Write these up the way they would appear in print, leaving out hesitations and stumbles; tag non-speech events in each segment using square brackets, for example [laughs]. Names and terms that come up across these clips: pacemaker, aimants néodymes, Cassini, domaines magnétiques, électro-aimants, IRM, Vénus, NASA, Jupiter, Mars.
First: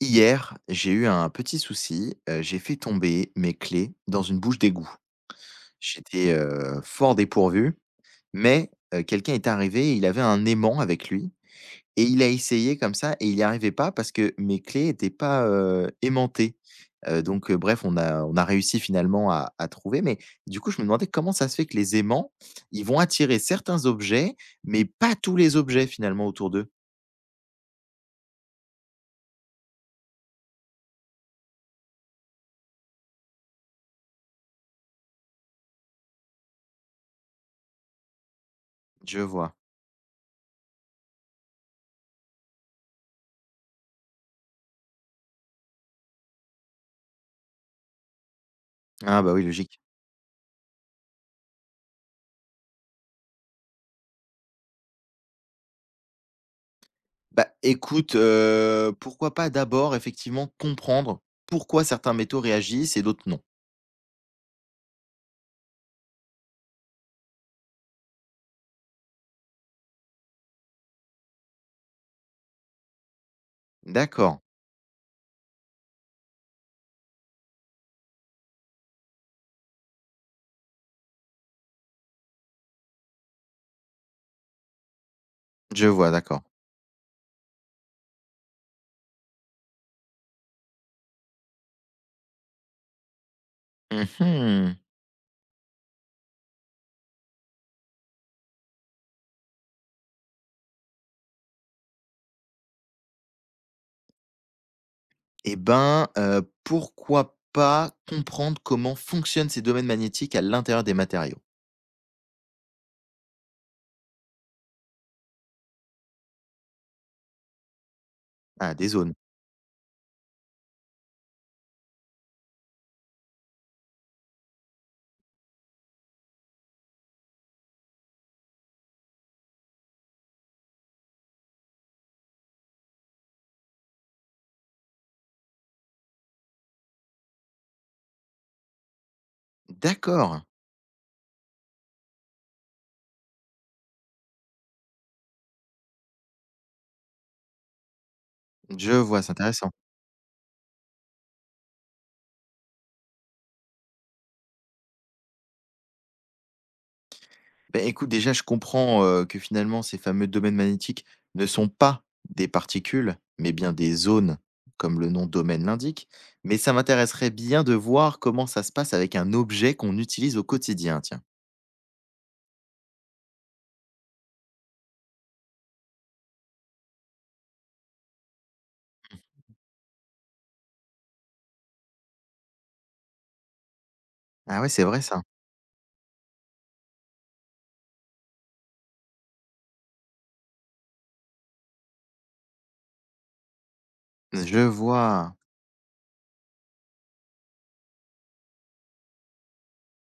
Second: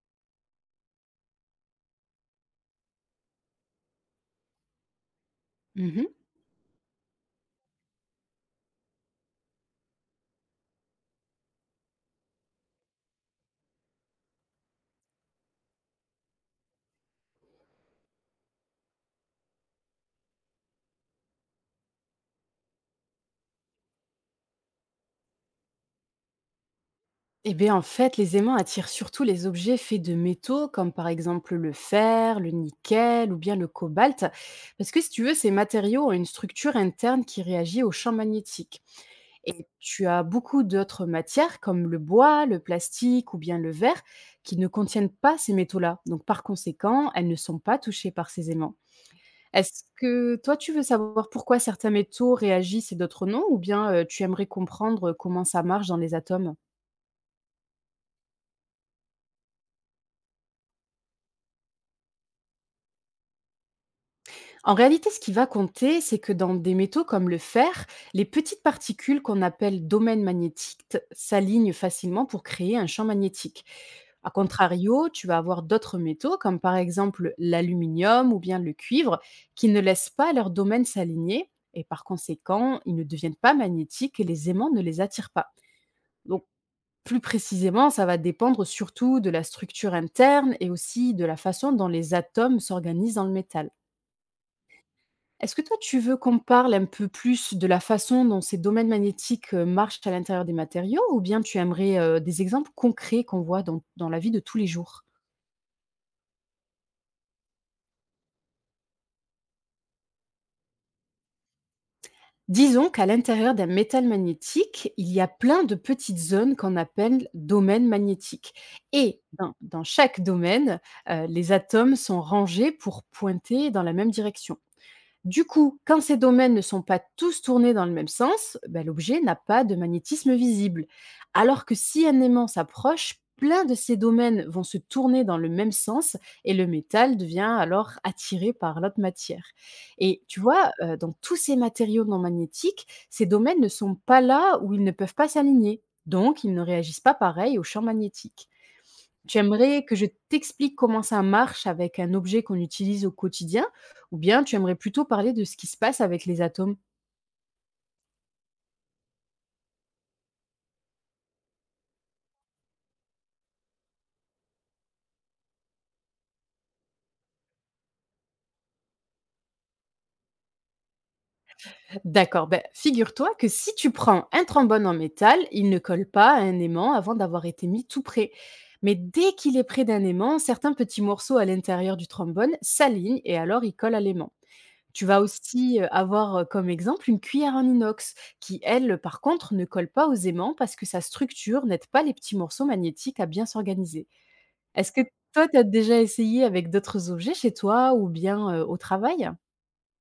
Hier, j'ai eu un petit souci, j'ai fait tomber mes clés dans une bouche d'égout. Mhm. J'étais, fort dépourvu, mais, quelqu'un est arrivé, il avait un aimant avec lui et il a essayé comme ça et il n'y arrivait pas parce que mes clés n'étaient pas, aimantées. Donc, bref, on a réussi finalement à trouver, mais du coup, je me demandais comment ça se fait que les aimants, ils vont attirer certains objets, mais pas tous les objets finalement autour d'eux? Eh bien, en fait, les aimants attirent surtout les objets faits de métaux, comme par exemple le fer, le nickel ou bien le cobalt, parce que si tu veux, ces matériaux ont une structure interne qui réagit au champ magnétique. Je vois. Et tu as beaucoup d'autres matières, comme le bois, le plastique ou bien le verre, qui ne contiennent pas ces métaux-là. Donc, par conséquent, elles ne sont pas touchées par ces aimants. Ah bah oui, logique. Est-ce que toi, tu veux savoir pourquoi certains métaux réagissent et d'autres non, ou bien tu aimerais comprendre comment ça marche dans les atomes? Bah, écoute, pourquoi pas d'abord effectivement comprendre pourquoi certains métaux réagissent et d'autres non. En réalité, ce qui va compter, c'est que dans des métaux comme le fer, les petites particules qu'on appelle domaines magnétiques s'alignent facilement pour créer un champ magnétique. A D'accord, contrario, tu vas avoir d'autres métaux, comme par exemple l'aluminium ou bien le cuivre, qui ne laissent pas leur domaine s'aligner et par conséquent, ils ne deviennent pas magnétiques et les aimants ne les attirent pas. je vois, d'accord. Donc, plus précisément, ça va dépendre surtout de la structure interne et aussi de la façon dont les atomes s'organisent dans le métal. Mmh mh. Est-ce que toi, tu veux qu'on parle un peu plus de la façon dont ces domaines magnétiques marchent à l'intérieur des matériaux, ou bien tu aimerais des exemples concrets qu'on voit dans la vie de tous les jours? Et ben, pourquoi pas comprendre comment fonctionnent ces domaines magnétiques à l'intérieur des matériaux? Disons qu'à l'intérieur d'un métal magnétique, il y a plein de petites zones qu'on appelle domaines magnétiques. Ah, des zones. Et dans chaque domaine, les atomes sont rangés pour pointer dans la même direction. Du coup, quand ces domaines ne sont pas tous tournés dans le même sens, ben, l'objet n'a pas de magnétisme visible. Alors que si un aimant s'approche, plein de ces domaines vont se tourner dans le même sens et le métal devient alors attiré par l'autre matière. Et tu D'accord, vois, dans tous ces matériaux non magnétiques, ces domaines ne sont pas là où ils ne peuvent pas s'aligner. Donc, ils ne réagissent pas pareil au champ magnétique. je vois, c'est Tu intéressant. aimerais que je t'explique comment ça marche avec un objet qu'on utilise au quotidien, ou bien tu aimerais plutôt parler de ce qui se passe avec les atomes? Ben écoute, déjà, je comprends, que finalement ces fameux domaines magnétiques ne sont pas des particules, mais bien des zones, comme le nom domaine l'indique. Mais ça m'intéresserait bien de voir comment ça se passe avec un objet qu'on utilise au quotidien, tiens. D'accord, ben, figure-toi que si tu prends un trombone en métal, il ne colle pas à un aimant avant d'avoir été mis tout près. Mais dès qu'il est près d'un aimant, certains petits morceaux à l'intérieur du trombone s'alignent et alors ils collent à l'aimant. Ah ouais, c'est vrai Tu vas ça? aussi avoir comme exemple une cuillère en inox qui, elle, par contre, ne colle pas aux aimants parce que sa structure n'aide pas les petits morceaux magnétiques à bien s'organiser. Je Est-ce que vois. toi, tu as déjà essayé avec d'autres objets chez toi ou bien, au travail?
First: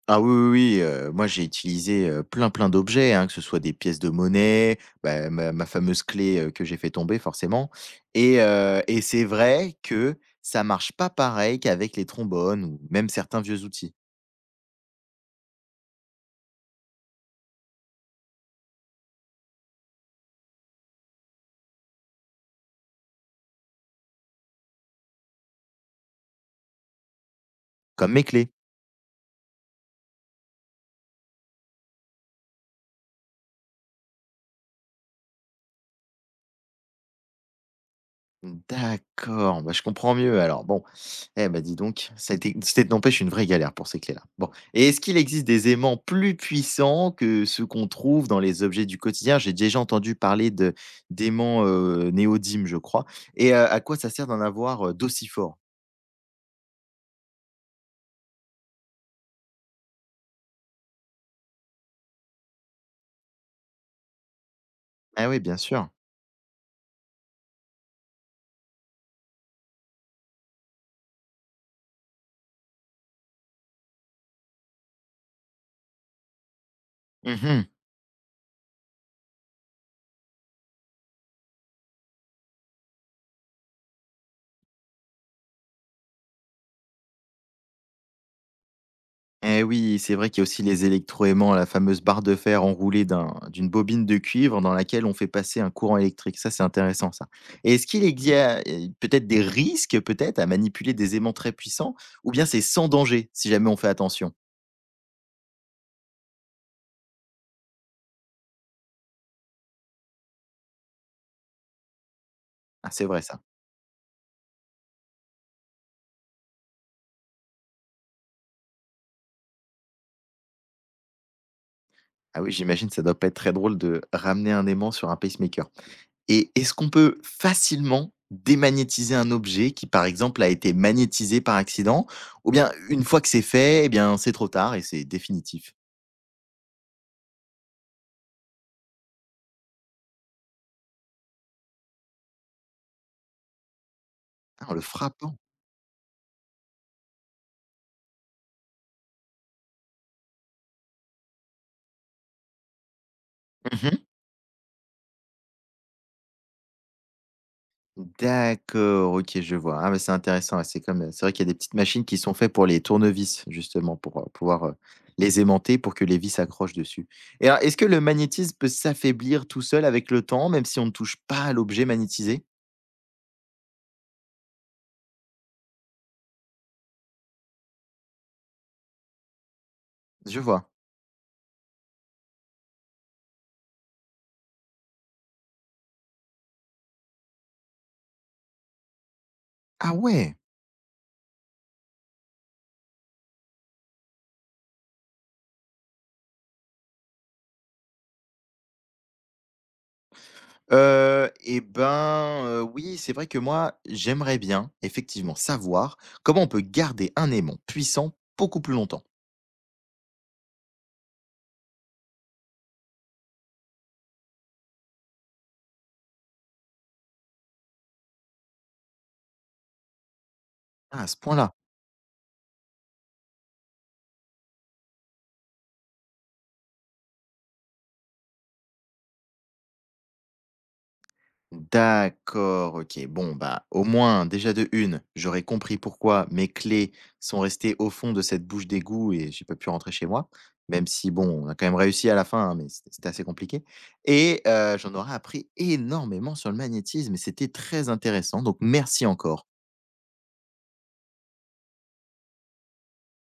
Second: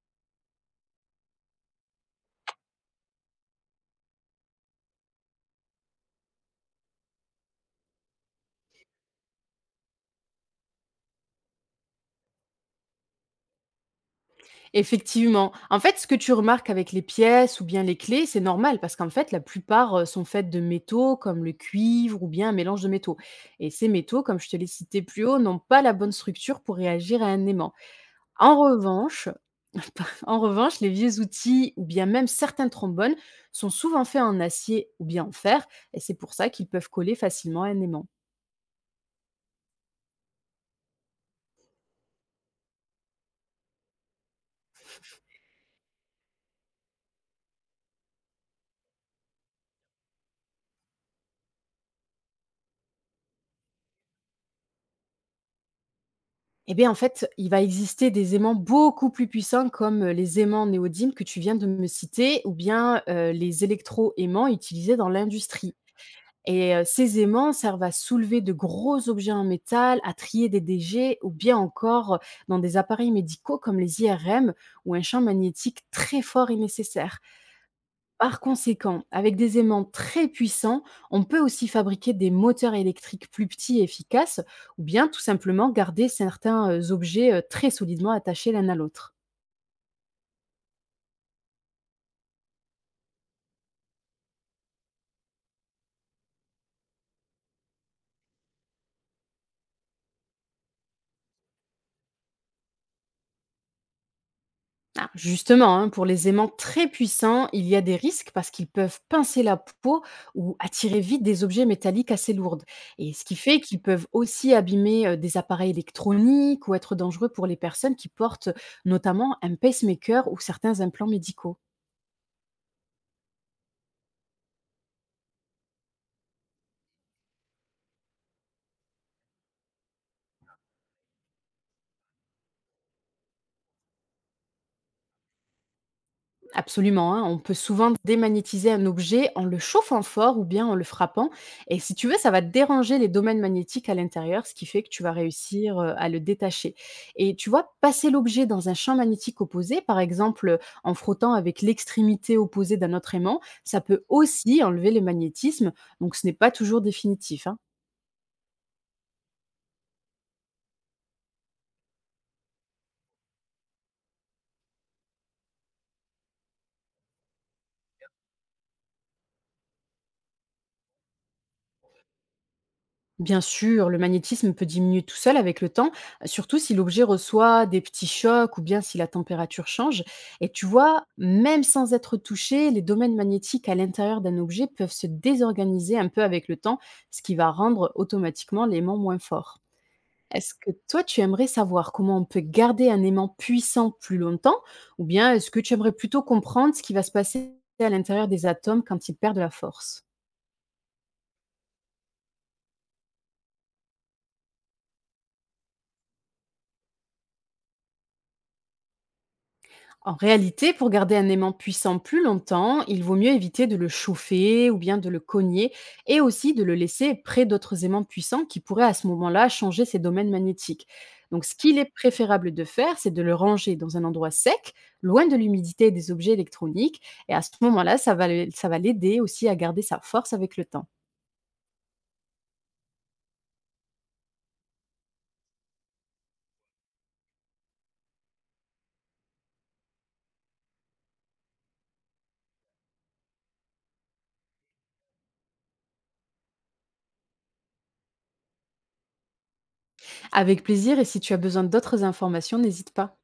Ah oui, oui, oui, moi j'ai utilisé, plein d'objets, hein, que ce soit des pièces de monnaie, bah, ma fameuse clé, que j'ai fait tomber forcément et c'est vrai que ça marche pas pareil qu'avec les trombones ou même certains vieux outils. Effectivement. En fait, ce que tu remarques avec les pièces ou bien les clés, c'est normal parce qu'en fait, la plupart, sont faites de métaux comme le cuivre ou bien un mélange de métaux, et ces métaux, comme je te l'ai cité plus haut, n'ont pas la bonne structure pour réagir à un aimant. Comme mes clés. En revanche [laughs] en revanche, les vieux outils ou bien même certains trombones sont souvent faits en acier ou bien en fer, et c'est pour ça qu'ils peuvent coller facilement à un aimant. D'accord, bah, je comprends mieux alors. Bon, eh bah, dis donc, ça a été c'était n'empêche une vraie galère pour ces clés-là. Bon, et est-ce qu'il existe des aimants plus puissants que ceux qu'on trouve dans les objets du quotidien? J'ai déjà entendu parler de d'aimants, néodymes, je crois, et à quoi ça sert d'en avoir, d'aussi forts? Et bien en fait, il va exister des aimants beaucoup plus puissants comme, les aimants néodymes que tu viens de me citer, ou bien, les électro-aimants utilisés dans Ah oui, bien l'industrie. sûr. Et ces aimants servent à soulever de gros objets en métal, à trier des déchets ou bien encore dans des appareils médicaux comme les IRM, où un champ magnétique très fort est nécessaire. Mmh. Par conséquent, avec des aimants très puissants, on peut aussi fabriquer des moteurs électriques plus petits et efficaces, ou bien tout simplement garder certains objets très solidement attachés l'un à l'autre. Eh oui, c'est vrai qu'il y a aussi les électroaimants, la fameuse barre de fer enroulée d'une bobine de cuivre dans laquelle on fait passer un courant électrique. Ça, c'est intéressant, ça. Et est-ce qu'il y a peut-être des risques, peut-être, à manipuler des aimants très puissants, ou bien c'est sans danger si jamais on fait attention? Ah, justement, hein, pour les aimants très puissants, il y a des risques parce qu'ils peuvent pincer la peau ou attirer vite des objets métalliques assez lourds. Ah, c'est Et vrai ce qui ça. fait qu'ils peuvent aussi abîmer des appareils électroniques ou être dangereux pour les personnes qui portent notamment un pacemaker ou certains implants médicaux. Ah oui, j'imagine ça doit pas être très drôle de ramener un aimant sur un pacemaker. Et est-ce qu'on peut facilement démagnétiser un objet qui, par exemple, a été magnétisé par accident, ou bien une fois que c'est fait, eh bien c'est trop tard et c'est définitif? Absolument, hein, on peut souvent démagnétiser un objet en le chauffant fort ou bien en le frappant. Et si tu veux, ça va déranger les domaines magnétiques à l'intérieur, ce Ah, qui en le fait que tu vas frappant? réussir à le détacher. Et tu vois, passer l'objet dans un champ magnétique opposé, par exemple en frottant avec l'extrémité opposée d'un autre aimant, ça Mmh. peut aussi enlever le magnétisme. Donc ce n'est pas toujours définitif, hein. D'accord, OK, je vois. Ah, mais c'est intéressant, ouais, c'est comme, c'est vrai qu'il y a des petites machines qui sont faites pour les tournevis, justement, pour, pouvoir, les aimanter pour que les vis s'accrochent dessus. Et alors, est-ce que le magnétisme peut s'affaiblir tout seul avec le temps, même si on ne touche pas à l'objet magnétisé? Bien sûr, le magnétisme peut diminuer tout seul avec le temps, surtout si l'objet reçoit des petits chocs ou bien si la température change. Je Et tu vois. vois, même sans être touché, les domaines magnétiques à l'intérieur d'un objet peuvent se désorganiser un peu avec le temps, ce qui va rendre automatiquement l'aimant moins fort. Ah ouais! Est-ce que toi, tu aimerais savoir comment on peut garder un aimant puissant plus longtemps, ou bien est-ce que tu aimerais plutôt comprendre ce qui va se passer à l'intérieur des atomes quand ils perdent la force? Et ben, oui, c'est vrai que moi, j'aimerais bien, effectivement, savoir comment on peut garder un aimant puissant beaucoup plus longtemps. En réalité, pour garder un aimant puissant plus longtemps, il vaut mieux éviter de le chauffer ou bien de le cogner, et aussi de le laisser près d'autres aimants puissants qui pourraient à ce moment-là changer ses domaines magnétiques. Ah, à ce Donc point-là. ce qu'il est préférable de faire, c'est de le ranger dans un endroit sec, loin de l'humidité et des objets électroniques. Et à ce moment-là, ça va ça va l'aider aussi à garder sa force avec le temps. D'accord, OK. Bon, bah, au moins, déjà de une, j'aurais compris pourquoi mes clés sont restées au fond de cette bouche d'égout et j'ai pas pu rentrer chez moi. Même si, bon, on a quand même réussi à la fin, hein, mais c'était assez compliqué. Et j'en aurais appris énormément sur le magnétisme et c'était très intéressant, donc merci encore. Avec plaisir, et si tu as besoin d'autres informations, n'hésite pas.